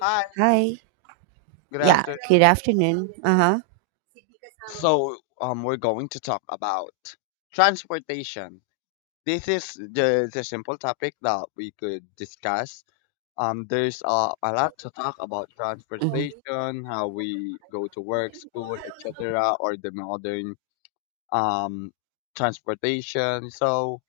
Hi, Hi. good Yeah. Good afternoon. afternoon. Uh huh. So we're going to talk about transportation. This is the simple topic that we could discuss. There's a lot to talk about Mhm. transportation, how we go to work, school, etc., or the modern um transportation. So,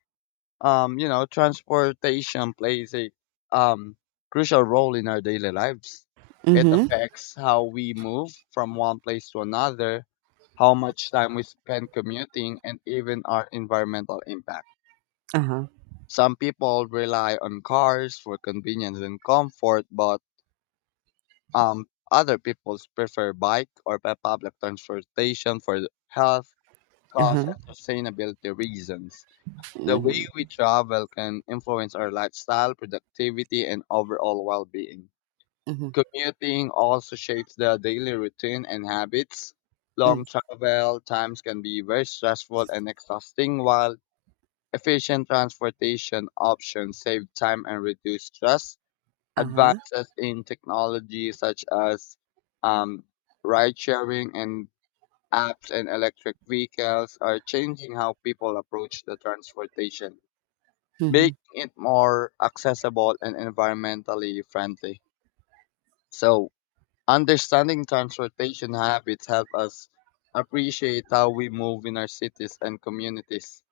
um, you know, Transportation plays a um, crucial role in our daily lives. It Mhm. affects how we move from one place to another, how much time we spend commuting, and even our environmental impact. Uh huh. Some people rely on cars for convenience and comfort, but um, other people prefer bike or public transportation for health, Uh cost, huh. and sustainability reasons. The way Mhm. we travel can influence our lifestyle, productivity, and overall well being. Mhm. Commuting also shapes the daily routine and habits. Mm. Long travel times can be very stressful and exhausting, while efficient transportation options save time and reduce stress. Uh huh. Advances in technology such as um, ride sharing and apps and electric vehicles are changing how people approach the transportation, Mhm. making it more accessible and environmentally friendly. So, understanding transportation habits help us appreciate how we move in our cities and communities,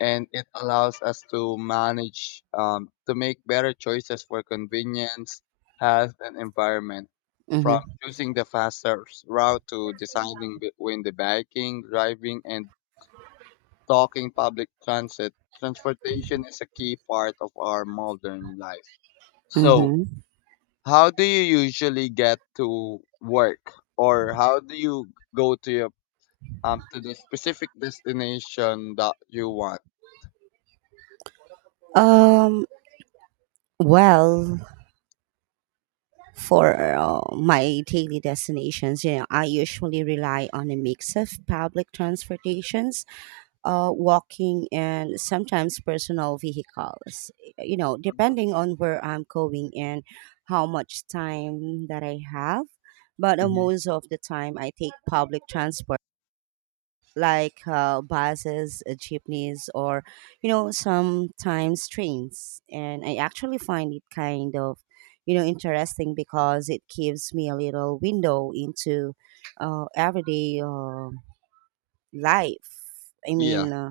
and it allows us to manage to make better choices for convenience, health, and environment. From Mhm. choosing the faster route to deciding between the biking, driving, and talking public transit, transportation is a key part of our modern life. So, Mhm. how do you usually get to work, or how do you go to your to the specific destination that you want? Um. Well, for my daily destinations, I usually rely on a mix of public transportations, walking, and sometimes personal vehicles, you know, depending on where I'm going and how much time that I have. But Mm-hmm. most of the time, I take public transport like buses, jeepneys, or you know, sometimes trains. And I actually find it kind of interesting, because it gives me a little window into everyday life. I mean, Yeah. uh,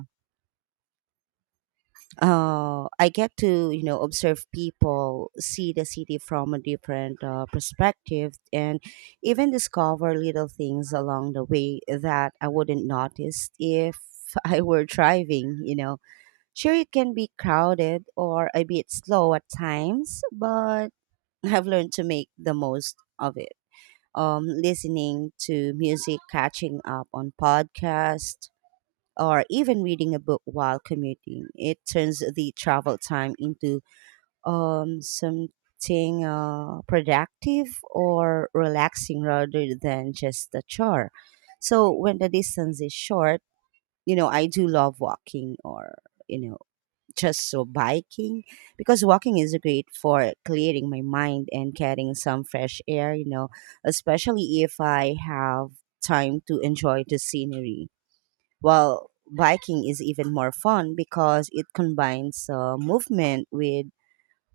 uh, I get to observe people, see the city from a different perspective, and even discover little things along the way that I wouldn't notice if I were driving. Sure, it can be crowded or a bit slow at times, but I've learned to make the most of it. Listening to music, catching up on podcasts, or even reading a book while commuting. It turns the travel time into something productive or relaxing rather than just a chore. So when the distance is short, I do love walking or, you know, just so biking, because walking is great for clearing my mind and getting some fresh air, especially if I have time to enjoy the scenery. While biking is even more fun because it combines movement with,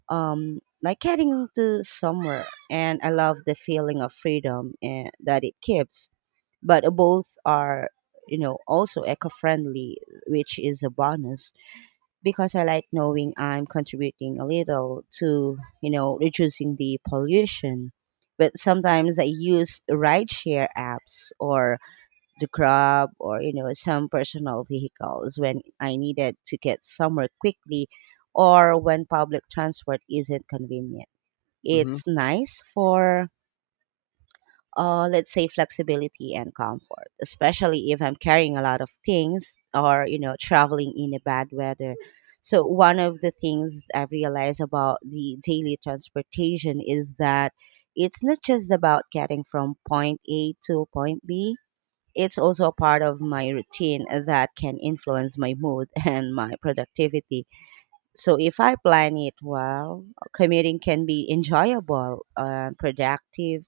like, heading to somewhere. And I love the feeling of freedom and that it gives. But both are also eco friendly, which is a bonus, because I like knowing I'm contributing a little to reducing the pollution. But sometimes I use rideshare apps or the Grab or some personal vehicles when I needed to get somewhere quickly or when public transport isn't convenient. Hmm. It's nice for, let's say, flexibility and comfort, especially if I'm carrying a lot of things or traveling in a bad weather. So one of the things I realize about the daily transportation is that it's not just about getting from point A to point B. It's also a part of my routine that can influence my mood and my productivity. So if I plan it well, commuting can be enjoyable, productive,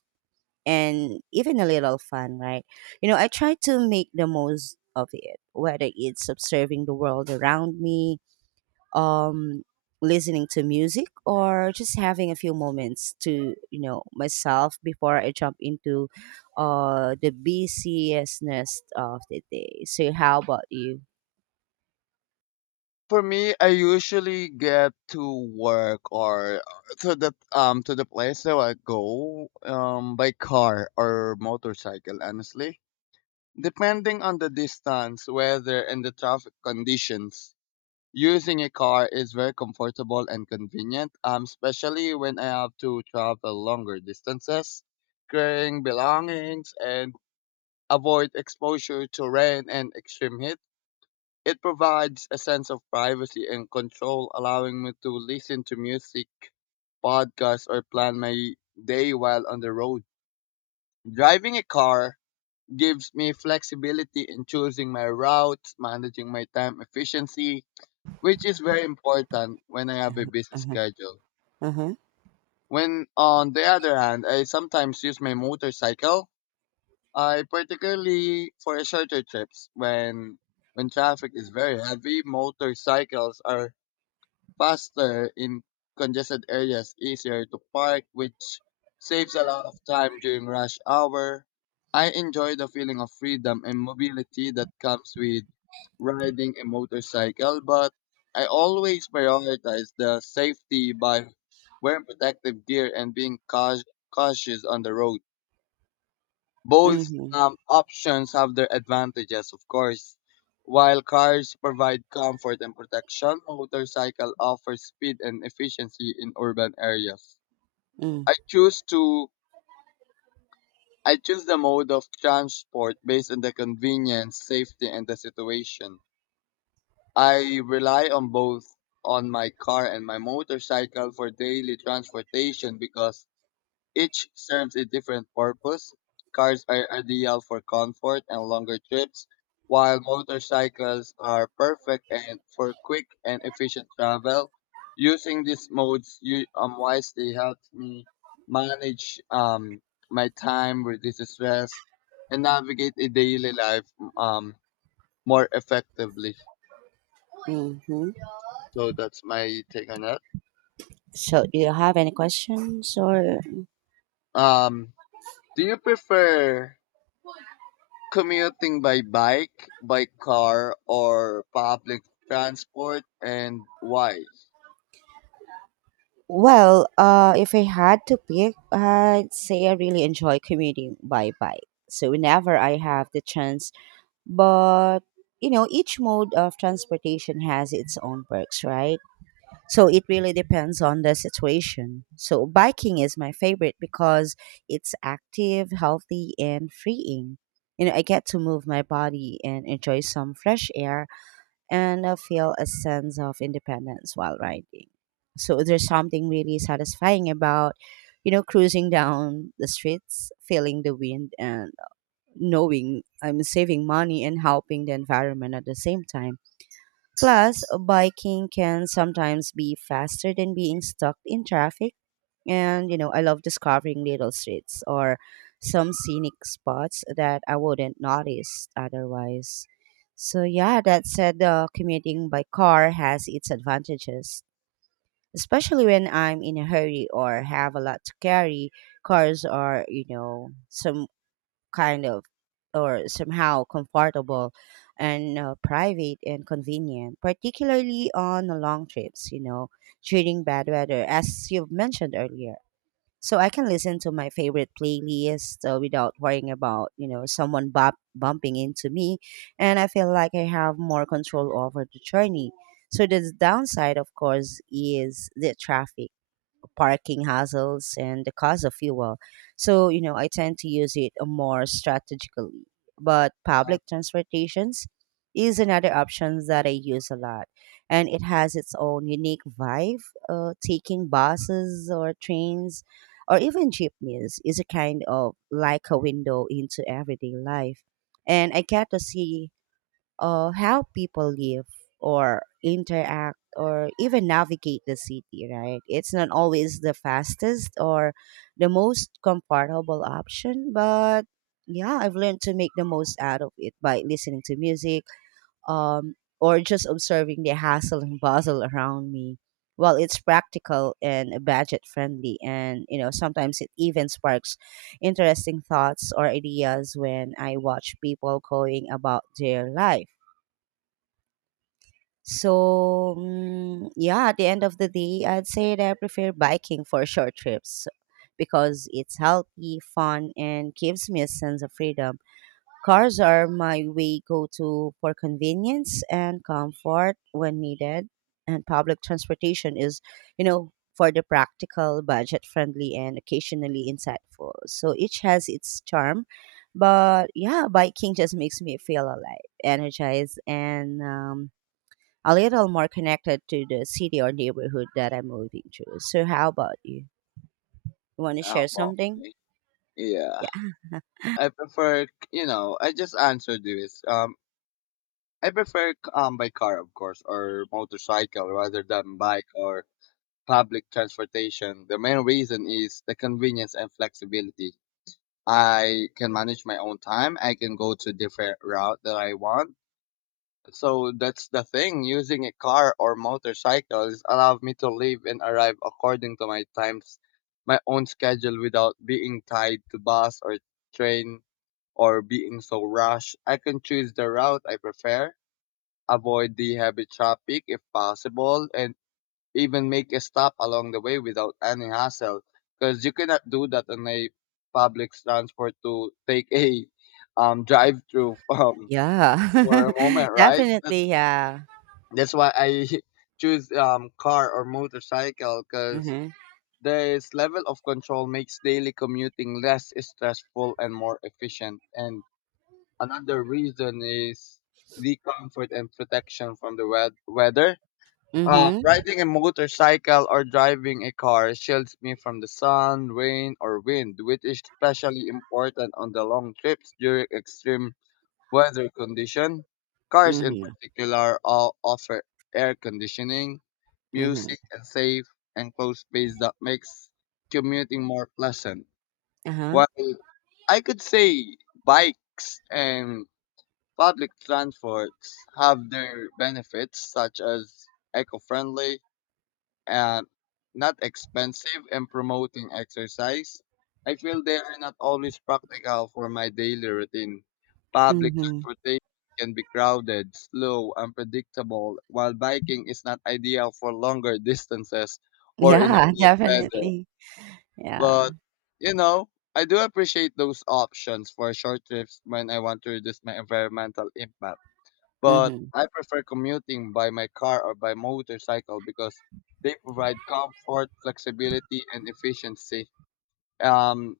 and even a little fun, right? I try to make the most of it, whether it's observing the world around me, um listening to music or just having a few moments to myself before I jump into the busiestness of the day. So how about you? For me, I usually get to work or to the to the place that I go by car or motorcycle. Honestly, depending on the distance, weather, and the traffic conditions, using a car is very comfortable and convenient, especially when I have to travel longer distances, carrying belongings, and avoid exposure to rain and extreme heat. It provides a sense of privacy and control, allowing me to listen to music, podcasts, or plan my day while on the road. Driving a car gives me flexibility in choosing my routes, managing my time efficiency, which is very important when I have a busy schedule. Uh-huh. When on the other hand, I sometimes use my motorcycle, I particularly for shorter trips when traffic is very heavy, motorcycles are faster in congested areas, easier to park, which saves a lot of time during rush hour. I enjoy the feeling of freedom and mobility that comes with riding a motorcycle, but I always prioritize the safety by wearing protective gear and being cautious on the road. Both Mm-hmm. Options have their advantages, of course. While cars provide comfort and protection, motorcycle offers speed and efficiency in urban areas. I choose to I choose the mode of transport based on the convenience, safety, and the situation. I rely on both on my car and my motorcycle for daily transportation because each serves a different purpose. Cars are ideal for comfort and longer trips, while motorcycles are perfect and for quick and efficient travel. Using these modes you, wisely helps me manage my time, reduce stress, and navigate a daily life, um, more effectively. Mm-hmm. So that's my take on that. So do you have any questions? Or, Um, do you prefer commuting by bike, by car, or public transport, and why? well, if I had to pick, I'd say I really enjoy commuting by bike, so whenever I have the chance. But each mode of transportation has its own perks, right? So it really depends on the situation. So biking is my favorite, because it's active, healthy, and freeing. I get to move my body and enjoy some fresh air, and I feel a sense of independence while riding. So there's something really satisfying about cruising down the streets, feeling the wind, and knowing I'm saving money and helping the environment at the same time. Plus, biking can sometimes be faster than being stuck in traffic. And, I love discovering little streets or some scenic spots that I wouldn't notice otherwise. So, yeah, that said, commuting by car has its advantages, especially when I'm in a hurry or have a lot to carry. Cars are, some kind of or somehow comfortable and, private and convenient, particularly on the long trips, during bad weather, as you've mentioned earlier. So I can listen to my favorite playlist without worrying about someone bumping into me. And I feel like I have more control over the journey. So the downside, of course, is the traffic, parking hassles, and the cost of fuel. So, I tend to use it more strategically. But Huh? public transportations is another option that I use a lot. And it has its own unique vibe. Taking buses or trains or even jeepneys is a kind of like a window into everyday life. And I get to see of how people live or interact or even navigate the city, right? It's not always the fastest or the most comfortable option, but yeah, I've learned to make the most out of it by listening to music, or just observing the hassle and bustle around me. Well, it's practical and budget friendly, and sometimes it even sparks interesting thoughts or ideas when I watch people going about their life. So, yeah, at the end of the day, I'd say that I prefer biking for short trips, because it's healthy, fun, and gives me a sense of freedom. Cars are my way go to for convenience and comfort when needed, and public transportation is, for the practical, budget friendly, and occasionally insightful. So each has its charm, but yeah, biking just makes me feel alive, energized, and, a little more connected to the city or neighborhood that I'm moving to. So, how about you? You want to Ah, share well, something? okay. Yeah, Yeah. I prefer, you know, I just answered this. I prefer by car, of course, or motorcycle rather than bike or public transportation. The main reason is the convenience and flexibility. I can manage my own time. I can go to different route that I want. So that's the thing. Using a car or motorcycles allowed me to leave and arrive according to my times, my own schedule without being tied to bus or train or being so rushed. I can choose the route I prefer, avoid the heavy traffic if possible, and even make a stop along the way without any hassle. Because you cannot do that on a public transport to take a drive through Yeah. for a moment, right? Definitely. Yeah. That's why I choose car or motorcycle because Mm-hmm. this level of control makes daily commuting less stressful and more efficient. And another reason is the comfort and protection from the weather. Mm-hmm. Riding a motorcycle or driving a car shields me from the sun, rain, or wind, which is especially important on the long trips during extreme weather condition. Cars in Mm-hmm. particular all offer air conditioning, Mm-hmm. music, and safe enclosed space that makes commuting more pleasant. Uh-huh. While I could say bikes and public transports have their benefits such as eco-friendly and not expensive and promoting exercise, I feel they are not always practical for my daily routine. Public Mm-hmm. transportation can be crowded, slow, unpredictable, while biking is not ideal for longer distances or in Yeah, wet weather. definitely. Yeah. But, you know, I do appreciate those options for short trips when I want to reduce my environmental impact, but Mm-hmm. I prefer commuting by my car or by motorcycle because they provide comfort, flexibility, and efficiency. Um,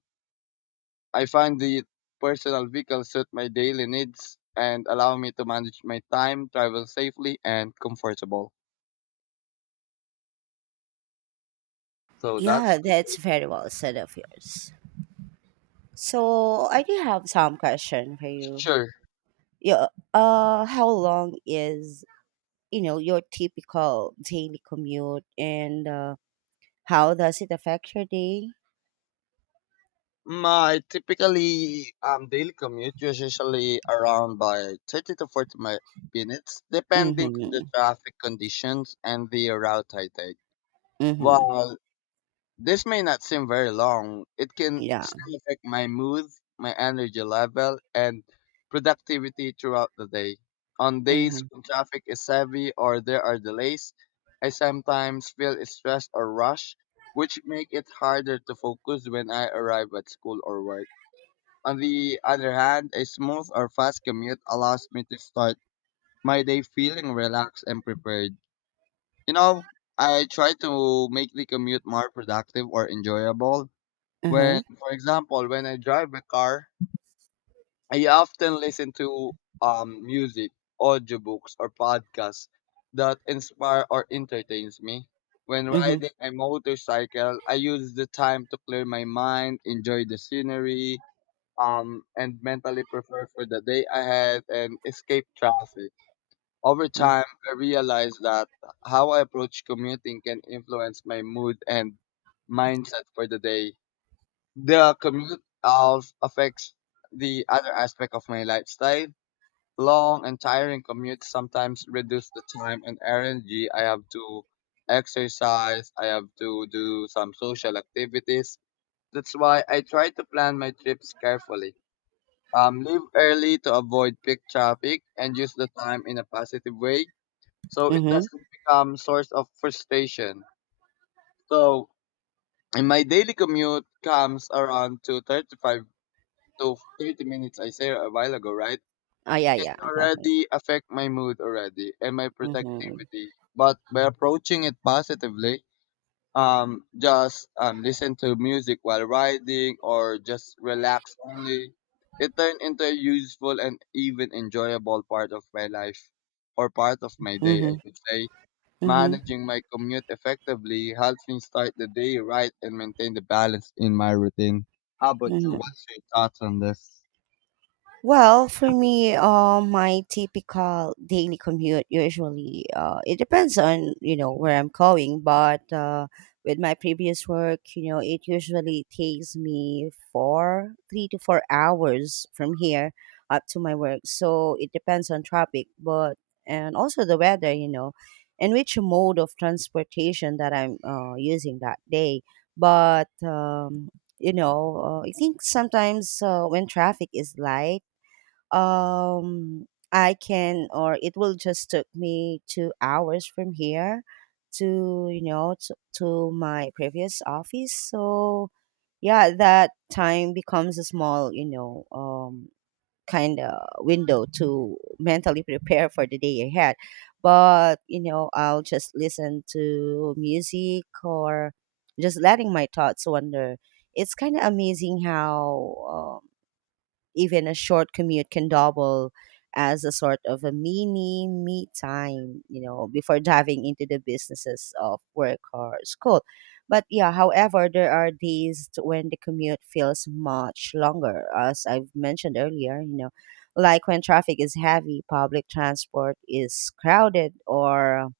I find the personal vehicle suit my daily needs and allow me to manage my time, travel safely, and comfortable. So that's Yeah, my that's take. very well said of yours. So I do have some question for you. Sure. Yeah. How long is your typical daily commute, and, how does it affect your day? My typically daily commute is usually around by 30 to 40 minutes, depending on the Mm-hmm. traffic conditions and the route I take. Mm-hmm. While this may not seem very long. It can Yeah. still affect my mood, my energy level, and productivity throughout the day. On days Mm-hmm. when traffic is heavy or there are delays, I sometimes feel stressed or rushed, which make it harder to focus when I arrive at school or work. On the other hand, a smooth or fast commute allows me to start my day feeling relaxed and prepared. You know, I try to make the commute more productive or enjoyable when, Uh-huh. for example, when I drive a car, I often listen to music, audiobooks, or podcasts that inspire or entertains me. When Mm-hmm. riding a motorcycle, I use the time to clear my mind, enjoy the scenery, and mentally prepare for the day ahead and escape traffic. Over Mm-hmm. time, I realized that how I approach commuting can influence my mood and mindset for the day. The commute also affects the other aspect of my lifestyle. Long and tiring commutes sometimes reduce the time and energy I have to exercise, I have to do some social activities. That's why I try to plan my trips carefully. Leave early to avoid peak traffic and use the time in a positive way so it Mm-hmm. doesn't become source of frustration. So in my daily commute comes around to 35. So 30 minutes I said a while ago, right? Oh yeah, yeah, Can definitely. already affect my mood already and my Mm-hmm. productivity. But by approaching it positively, just listen to music while riding or just relax only. It turned into a useful and even enjoyable part of my life or part of my day, I Mm-hmm. could say. Mm-hmm. Managing my commute effectively helps me start the day right and maintain the balance in my routine. How about you? Mm-hmm. What's your thoughts on this? Well, for me, my typical daily commute usually, it depends on where I'm going, but with my previous work, it usually takes me 3 to 4 hours from here up to my work. So it depends on traffic, but and also the weather, and which mode of transportation that I'm using that day. But I think sometimes, when traffic is light, um I can, or it will just took me 2 hours from here to to my previous office. So yeah, that time becomes a small, kind of window to mentally prepare for the day ahead. But I'll just listen to music or just letting my thoughts wander. It's kind of amazing how even a short commute can double as a sort of a mini me time, before diving into the businesses of work or school. But yeah, however, there are days when the commute feels much longer, as I've mentioned earlier, like when traffic is heavy, public transport is crowded, or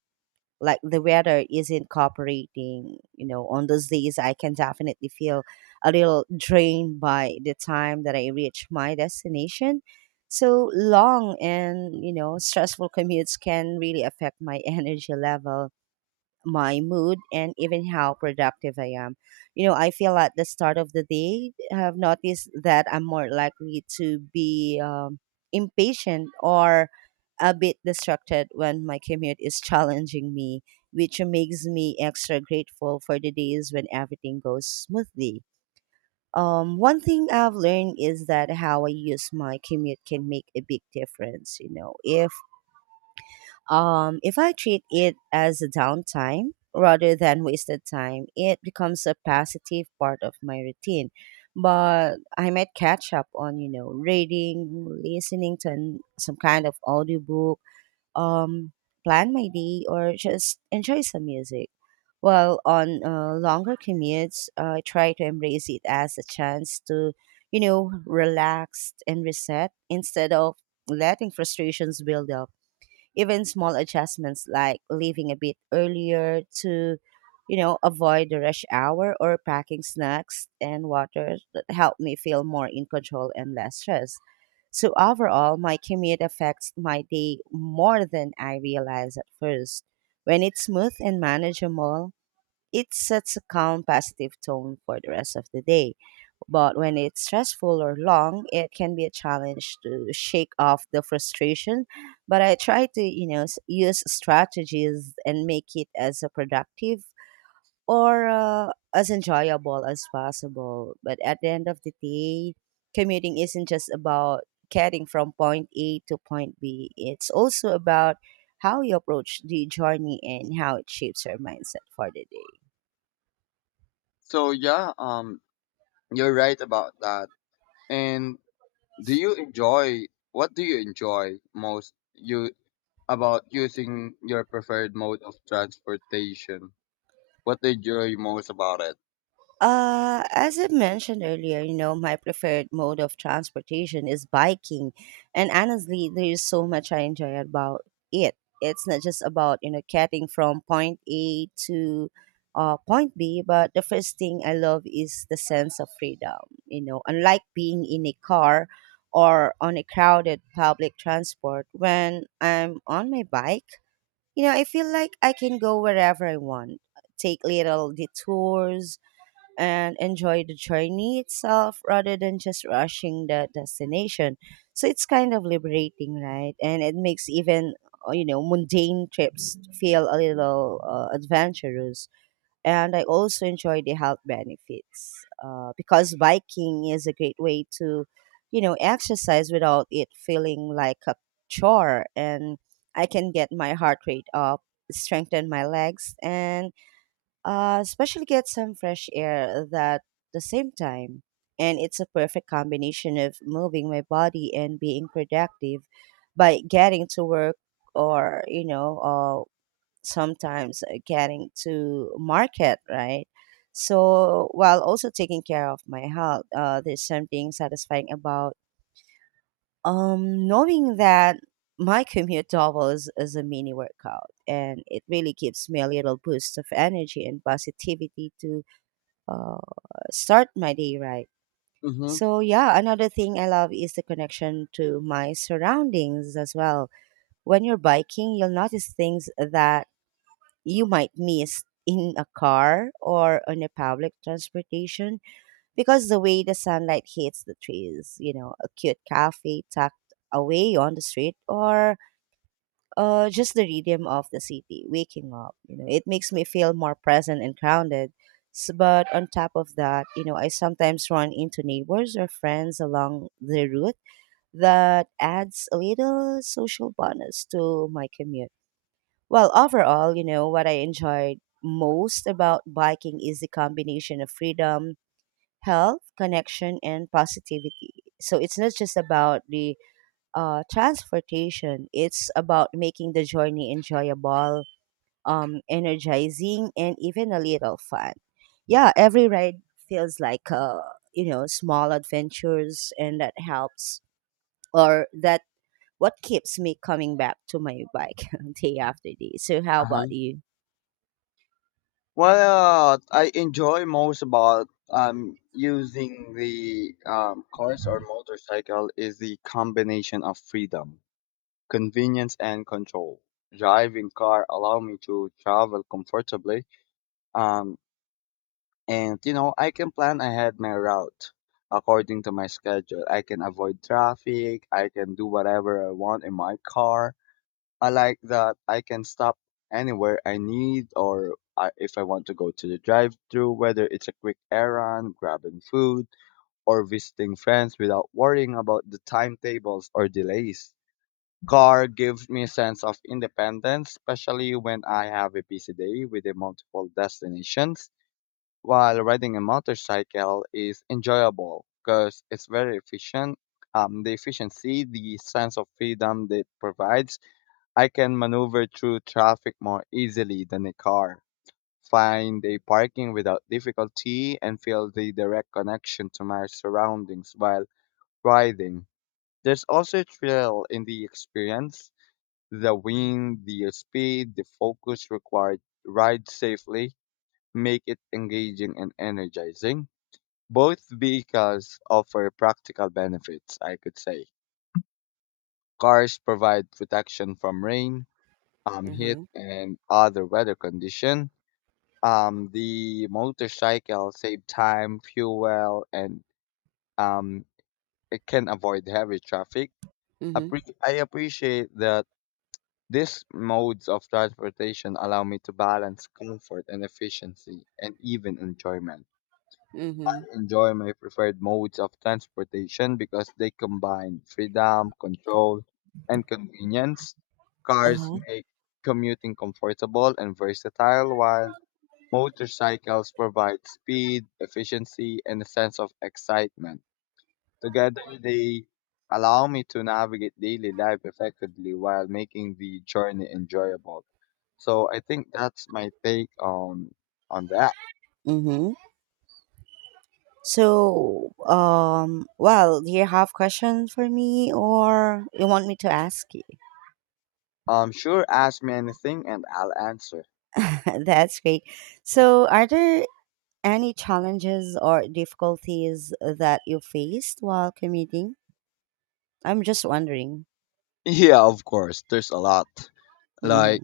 like the weather isn't cooperating. On those days I can definitely feel a little drained by the time that I reach my destination. So long and stressful commutes can really affect my energy level, my mood, and even how productive I am. I feel at the start of the day, I have noticed that I'm more likely to be, impatient or a bit distracted when my commute is challenging me, which makes me extra grateful for the days when everything goes smoothly. One thing I've learned is that how I use my commute can make a big difference. If I treat it as a downtime rather than wasted time, it becomes a positive part of my routine. But I might catch up on, reading, listening to some kind of audiobook, um, plan my day, or just enjoy some music. While on longer commutes, I try to embrace it as a chance to, relax and reset instead of letting frustrations build up. Even small adjustments, like leaving a bit earlier to avoid the rush hour or packing snacks and water, that help me feel more in control and less stressed. So overall my commute affects my day more than I realize at first. When it's smooth and manageable, it sets a calm, positive tone for the rest of the day, but when it's stressful or long, it can be a challenge to shake off the frustration. But I try to, use strategies and make it as a productive or, as enjoyable as possible. But at the end of the day, commuting isn't just about getting from point A to point B, it's also about how you approach the journey and how it shapes your mindset for the day. So yeah, you're right about that. And do you enjoy what do you enjoy most you about using your preferred mode of transportation? What do you enjoy most about it? As I mentioned earlier, my preferred mode of transportation is biking. And honestly, there is so much I enjoy about it. It's not just about, getting from point A to point B, but the first thing I love is the sense of freedom. You know, unlike being in a car or on a crowded public transport, when I'm on my bike, I feel like I can go wherever I want, take little detours and enjoy the journey itself rather than just rushing the destination. So it's kind of liberating, right? And it makes even mundane trips feel a little adventurous. And I also enjoy the health benefits because biking is a great way to exercise without it feeling like a chore, and I can get my heart rate up, strengthen my legs, and especially get some fresh air that the same time. And it's a perfect combination of moving my body and being productive by getting to work or, sometimes getting to market, right? So while also taking care of my health, there's something satisfying about knowing that my commute doubles as a mini workout, and it really gives me a little boost of energy and positivity to uh, start my day right. Mm-hmm. So, yeah, another thing I love is the connection to my surroundings as well. When you're biking, you'll notice things that you might miss in a car or on a public transportation, because the way the sunlight hits the trees, you know, a cute cafe tucked away on the street, or just the rhythm of the city waking up. You know, it makes me feel more present and grounded. But on top of that, you know, I sometimes run into neighbors or friends along the route that adds a little social bonus to my commute. Well, overall, you know, what I enjoyed most about biking is the combination of freedom, health, connection, and positivity. So it's not just about the transportation. It's about making the journey enjoyable, energizing, and even a little fun. Yeah, every ride feels like small adventures, and that helps or that what keeps me coming back to my bike day after day. So, how about Uh-huh. you? Well, I enjoy most about using the cars or motorcycle is the combination of freedom, convenience, and control. Driving car allow me to travel comfortably, um and you know, I can plan ahead my route according to my schedule. I can avoid traffic. I can do whatever I want in my car. I like that I can stop anywhere I need if I want to go to the drive-through, whether it's a quick errand, grabbing food, or visiting friends without worrying about the timetables or delays. Car gives me a sense of independence, especially when I have a busy day with the multiple destinations while riding a motorcycle is enjoyable because it's very efficient. The efficiency, the sense of freedom that provides, I can maneuver through traffic more easily than a car, find a parking without difficulty, and feel the direct connection to my surroundings while riding. There's also a thrill in the experience, the wind, the speed, the focus required to ride safely, make it engaging and energizing. Both vehicles offer practical benefits, I could say. Cars provide protection from rain, Uh heat, huh. and other weather condition. The motorcycle save time, fuel, and um, it can avoid heavy traffic. Mm-hmm. I appreciate that these modes of transportation allow me to balance comfort and efficiency, and even enjoyment. Mm-hmm. Enjoy my preferred modes of transportation because they combine freedom, control, and convenience. Uh Cars huh. make commuting comfortable and versatile, while motorcycles provide speed, efficiency, and a sense of excitement. Together, they allow me to navigate daily life effectively while making the journey enjoyable. So I think that's my take on that. Mm-hmm. So, well, do you have questions for me, or you want me to ask you? Sure, ask me anything and I'll answer. That's great. So, are there any challenges or difficulties that you faced while commuting? I'm just wondering. Yeah, of course, there's a lot. Like Mm-hmm.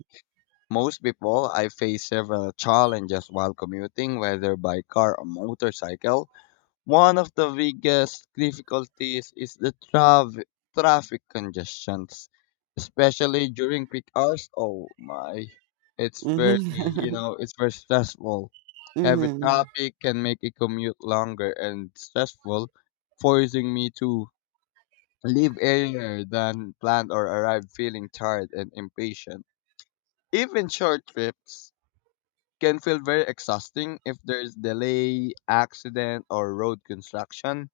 most people, I face several challenges while commuting, whether by car or motorcycle. One of the biggest difficulties is the traffic congestions, especially during peak hours. Oh my, it's very, you Mm-hmm. know, it's very stressful. Heavy Mm-hmm. traffic can make a commute longer and stressful, forcing me to leave earlier than planned or arrive feeling tired and impatient. Even short trips can feel very exhausting if there's delay, accident, or road construction.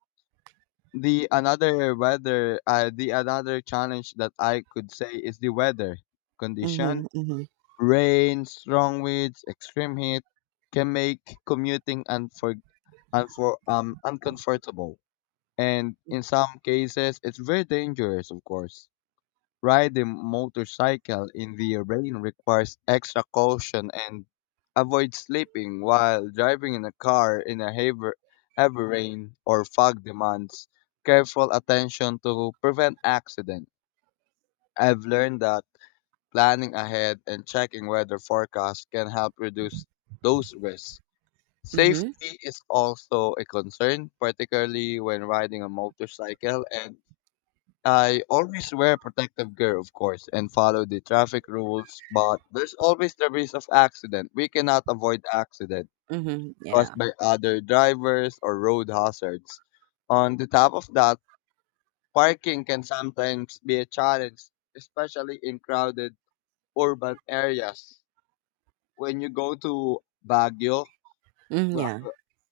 The another challenge that I could say is the weather condition. Mm-hmm. Rain, strong winds, extreme heat can make commuting uncomfortable. And in some cases, it's very dangerous, of course. Riding motorcycle in the rain requires extra caution, and avoid sleeping while driving in a car in a heavy rain or fog demands careful attention to prevent accident. I've learned that planning ahead and checking weather forecasts can help reduce those risks. Mm-hmm. Safety is also a concern, particularly when riding a motorcycle, and I always wear protective gear, of course, and follow the traffic rules, but there's always the risk of accident. We cannot avoid accident Mm-hmm. caused Yeah. by other drivers or road hazards. On the top of that, parking can sometimes be a challenge, especially in crowded urban areas. When you go to Baguio, Mm, well, yeah.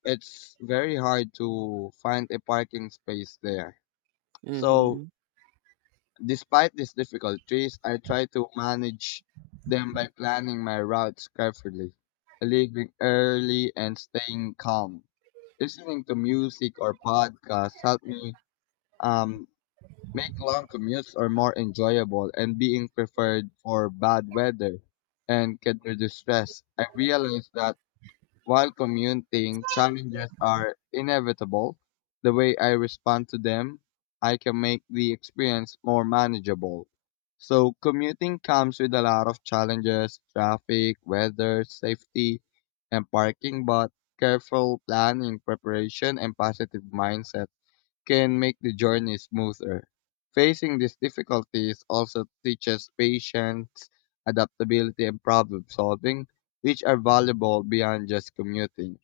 it's very hard to find a parking space there. So Mm-hmm. despite these difficulties, I try to manage them by planning my routes carefully, leaving early and staying calm. Listening to music or podcasts help me um, make long commutes or more enjoyable, and being prepared for bad weather and can reduce stress. I realized that while commuting challenges are inevitable, the way I respond to them, I can make the experience more manageable. So, commuting comes with a lot of challenges: traffic, weather, safety, and parking, but careful planning, preparation, and positive mindset can make the journey smoother. Facing these difficulties also teaches patience, adaptability, and problem solving, which are valuable beyond just commuting.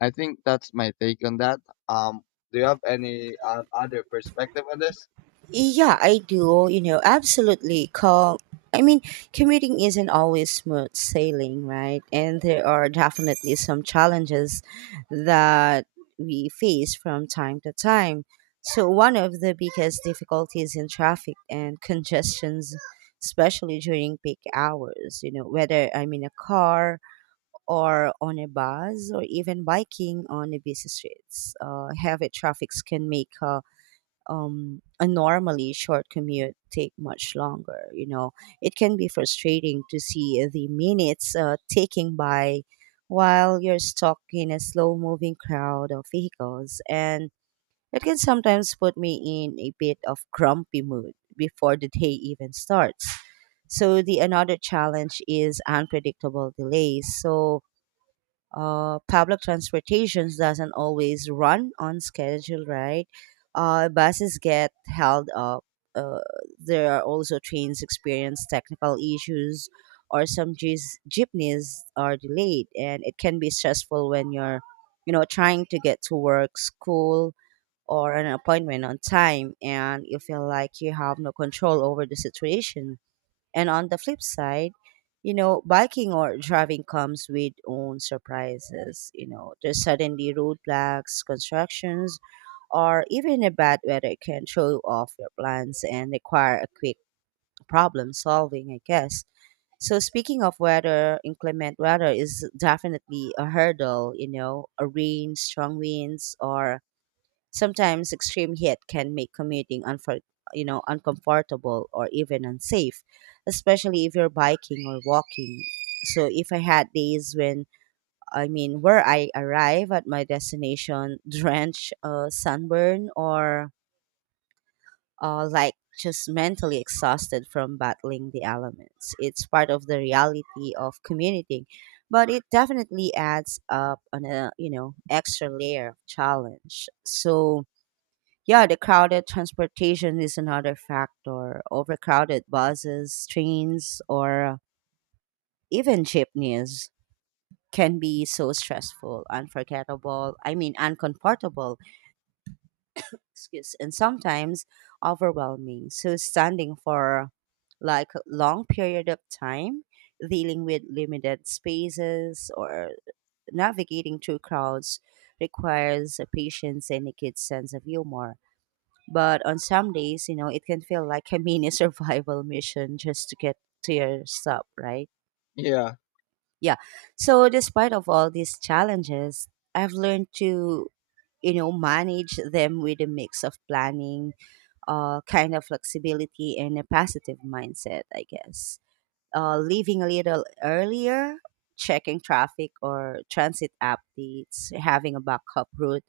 I think that's my take on that. Um, do you have any other perspective on this? Yeah, I do. You know, absolutely. Call. I mean, commuting isn't always smooth sailing, right? And there are definitely some challenges that we face from time to time. So, one of the biggest difficulties in traffic and congestions, especially during peak hours, you know, whether I'm in a car or on a bus or even biking on the busy streets, heavy traffics can make a normally short commute take much longer. You know, it can be frustrating to see the minutes taking by while you're stuck in a slow moving crowd of vehicles, and it can sometimes put me in a bit of grumpy mood before the day even starts. So the another challenge is unpredictable delays. So public transportation doesn't always run on schedule, right? Buses get held up. Uh, there are also trains experience technical issues, or some jeepneys are delayed, and it can be stressful when you're, you know, trying to get to work, school, or an appointment on time, and you feel like you have no control over the situation. And on the flip side, you know, biking or driving comes with own surprises. You know, there's suddenly roadblocks, constructions, or even a bad weather can throw off your plans and require a quick problem solving, I guess. So speaking of weather, inclement weather is definitely a hurdle, you know, a rain, strong winds, or sometimes extreme heat can make commuting uncomfortable or even unsafe, especially if you're biking or walking. So if I had days when I mean where I arrive at my destination drenched, sunburn, or like just mentally exhausted from battling the elements. It's part of the reality of commuting, but it definitely adds up on a extra layer of challenge. So yeah, the crowded transportation is another factor. Overcrowded buses, trains, or even jeepneys can be so stressful, uncomfortable, excuse, and sometimes overwhelming. So, standing for like a long period of time, dealing with limited spaces, or navigating through crowds requires a patience and a kid's sense of humor. But on some days, you know, it can feel like a mini survival mission just to get to your stop, right? Yeah, Yeah. So despite of all these challenges, I've learned to manage them with a mix of planning, kind of flexibility, and a positive mindset, I guess. Leaving a little earlier, checking traffic or transit updates, having a backup route,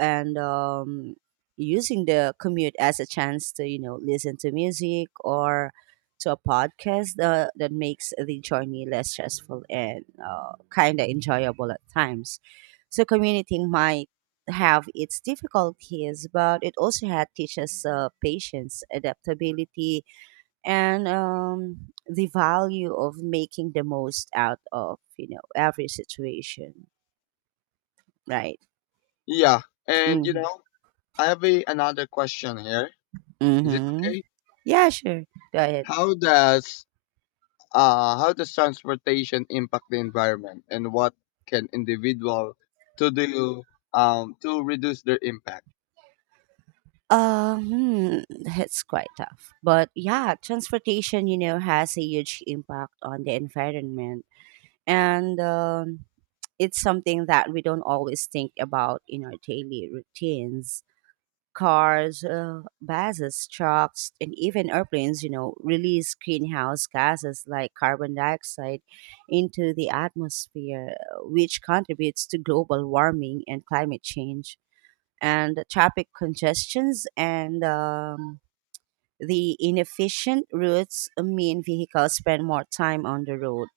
and using the commute as a chance to listen to music or to a podcast, that makes the journey less stressful and kind of enjoyable at times. So commuting might have its difficulties, but it also had teaches patience, adaptability, and the value of making the most out of every situation, right? yeah, and you Mm-hmm. know, I have a, another question here. Is it Mm-hmm. okay? Yeah, sure. Go ahead. How does how does transportation impact the environment, and what can individual to do to reduce their impact? Hmm, it's quite tough. But yeah, transportation, you know, has a huge impact on the environment. And it's something that we don't always think about in our daily routines. Cars, buses, trucks, and even airplanes, you know, release greenhouse gases like carbon dioxide into the atmosphere, which contributes to global warming and climate change, and traffic congestions and the inefficient routes mean vehicles spend more time on the road,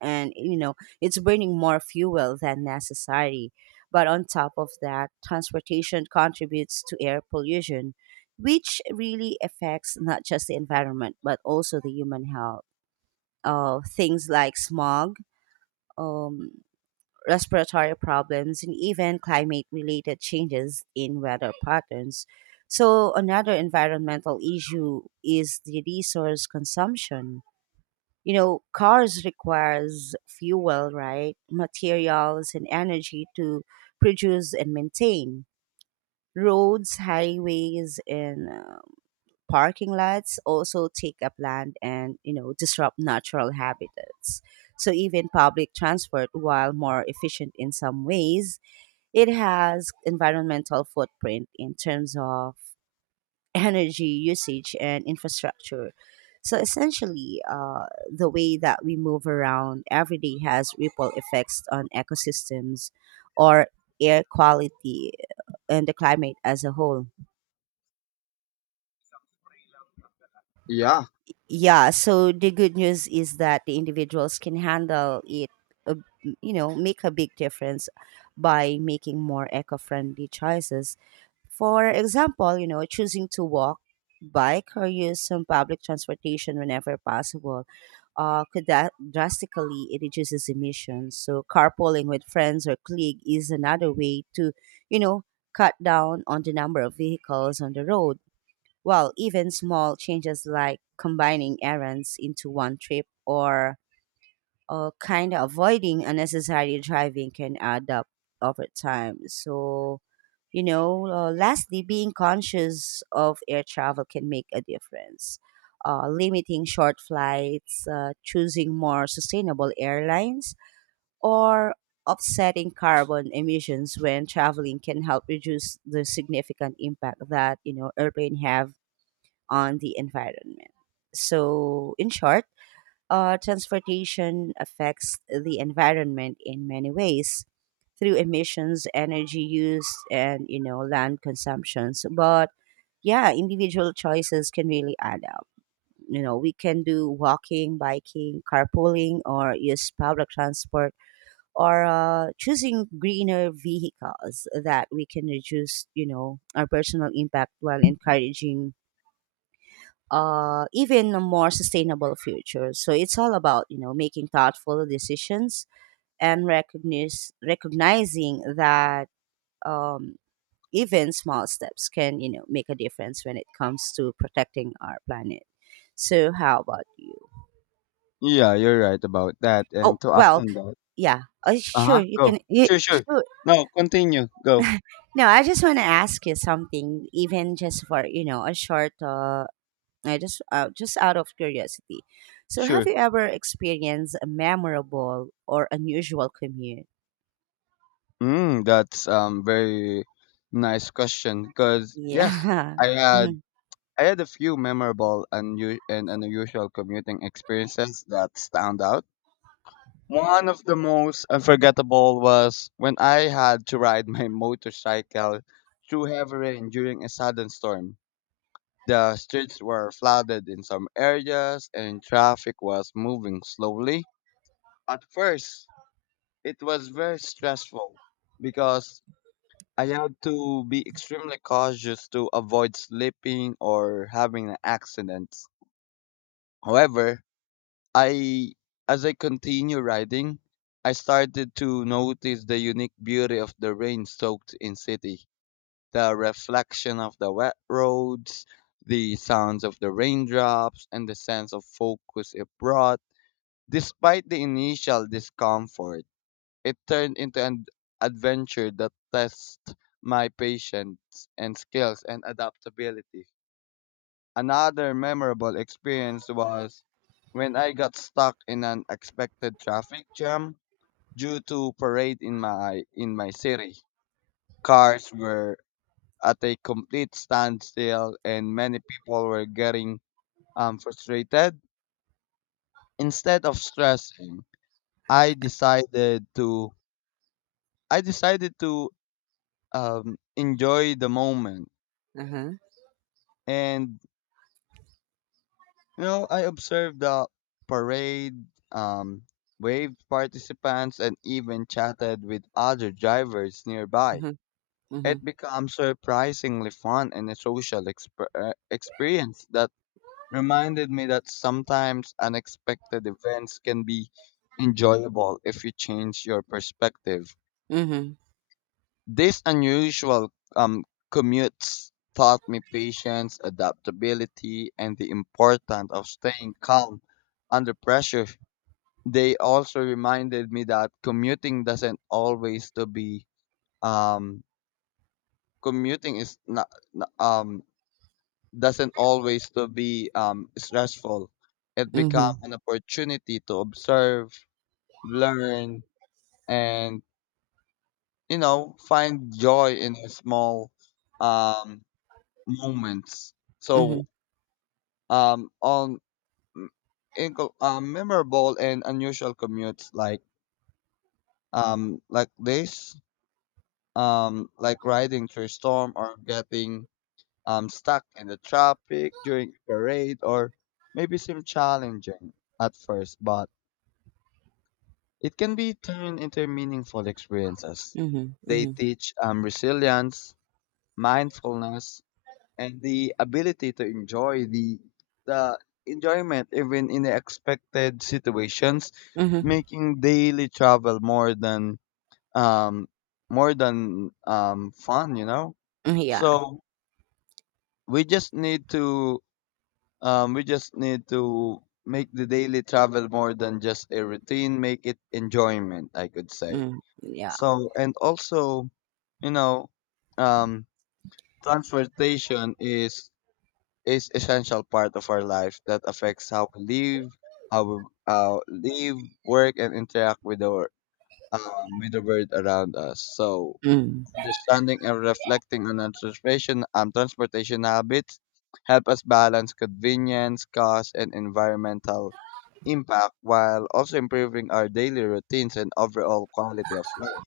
and you know it's burning more fuel than necessary. But on top of that, transportation contributes to air pollution, which really affects not just the environment but also the human health. Things like smog, um, respiratory problems, and even climate related changes in weather patterns. So, another environmental issue is the resource consumption. You know, cars requires fuel, right? Materials and energy to produce and maintain. Roads, highways, and parking lots also take up land and you know disrupt natural habitats. So even public transport, while more efficient in some ways, it has environmental footprint in terms of energy usage and infrastructure. So essentially, the way that we move around every day has ripple effects on ecosystems or air quality and the climate as a whole. Yeah. Yeah, so the good news is that the individuals can handle it, uh, you know, make a big difference by making more eco friendly choices. For example, you know, choosing to walk, bike, or use some public transportation whenever possible could that drastically it reduces emissions. So carpooling with friends or colleague is another way to, you know, cut down on the number of vehicles on the road. While even small changes like combining errands into one trip or kind of avoiding unnecessary driving can add up over time. So, lastly, being conscious of air travel can make a difference. Limiting short flights, choosing more sustainable airlines, or offsetting carbon emissions when traveling can help reduce the significant impact that you know airplane have on the environment. So, in short, transportation affects the environment in many ways through emissions, energy use, and you know land consumptions. But yeah, individual choices can really add up. You know, we can do walking, biking, carpooling, or use public transport, or choosing greener vehicles that we can reduce, you know, our personal impact while encouraging even a more sustainable future. So it's all about you know making thoughtful decisions and recognize recognizing that um, even small steps can you know make a difference when it comes to protecting our planet. So how about you? Yeah, you're right about that. And Oh to add well, on that, yeah, uh sure huh, you can. go. Sure, sure. Sure, No, continue. Go. no, I just want to ask you something, even just for you know a short I just out of curiosity. So, have Sure. you ever experienced a memorable or unusual commute? Mm, that's very nice question. Because yes, Yeah. I had I had a few memorable and unusual commuting experiences that stand out. One of the most unforgettable was when I had to ride my motorcycle through heavy rain during a sudden storm. The streets were flooded in some areas and traffic was moving slowly. At first, it was very stressful because I had to be extremely cautious to avoid slipping or having an accident. However, I as I continue riding, I started to notice the unique beauty of the rain-soaked in city, the reflection of the wet roads, the sounds of the raindrops, and the sense of focus it brought. Despite the initial discomfort, it turned into an adventure that tests my patience and skills and adaptability. Another memorable experience was when I got stuck in an unexpected traffic jam due to parade in my city. Cars were at a complete standstill and many people were getting frustrated. Instead of stressing, I decided to I decided to enjoy the moment. Mm-hmm. Uh-huh. And you know, I observed the parade, um, waved participants, and even chatted with other drivers nearby. Uh-huh. Mm-hmm. It becomes surprisingly fun and a social experience that reminded me that sometimes unexpected events can be enjoyable if you change your perspective. Mm-hmm. These unusual commutes taught me patience, adaptability, and the importance of staying calm under pressure. They also reminded me that commuting doesn't always to be um, commuting is not n- um, doesn't always to be stressful. It becomes Mm-hmm. an opportunity to observe, learn, and you know find joy in a small um, moments. Mm-hmm. So, um, on m- memorable and unusual commutes like this, like riding through a storm or getting stuck in the traffic during a parade or maybe seem challenging at first, but it can be turned into meaningful experiences. They Mm-hmm. teach resilience, mindfulness, and the ability to enjoy the enjoyment even in the expected situations, Mm-hmm. making daily travel more than um fun, you know. Yeah. So we just need to we just need to make the daily travel more than just a routine, make it enjoyment, I could say. Mm. Yeah. So and also, you know, um transportation is essential part of our life that affects how we live, work, and interact with our with the world around us. So Mm. understanding and reflecting on our transportation habits help us balance convenience, cost, and environmental impact while also improving our daily routines and overall quality of life.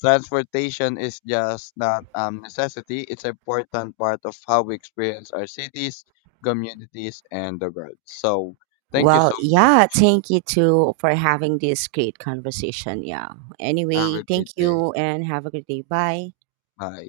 Transportation is just not necessity, it's an important part of how we experience our cities, communities, and the world. So, thank you Well, so much. yeah, thank you too for having this great conversation. Yeah. Have a Anyway, thank great day. you and have a good day. Bye. Bye.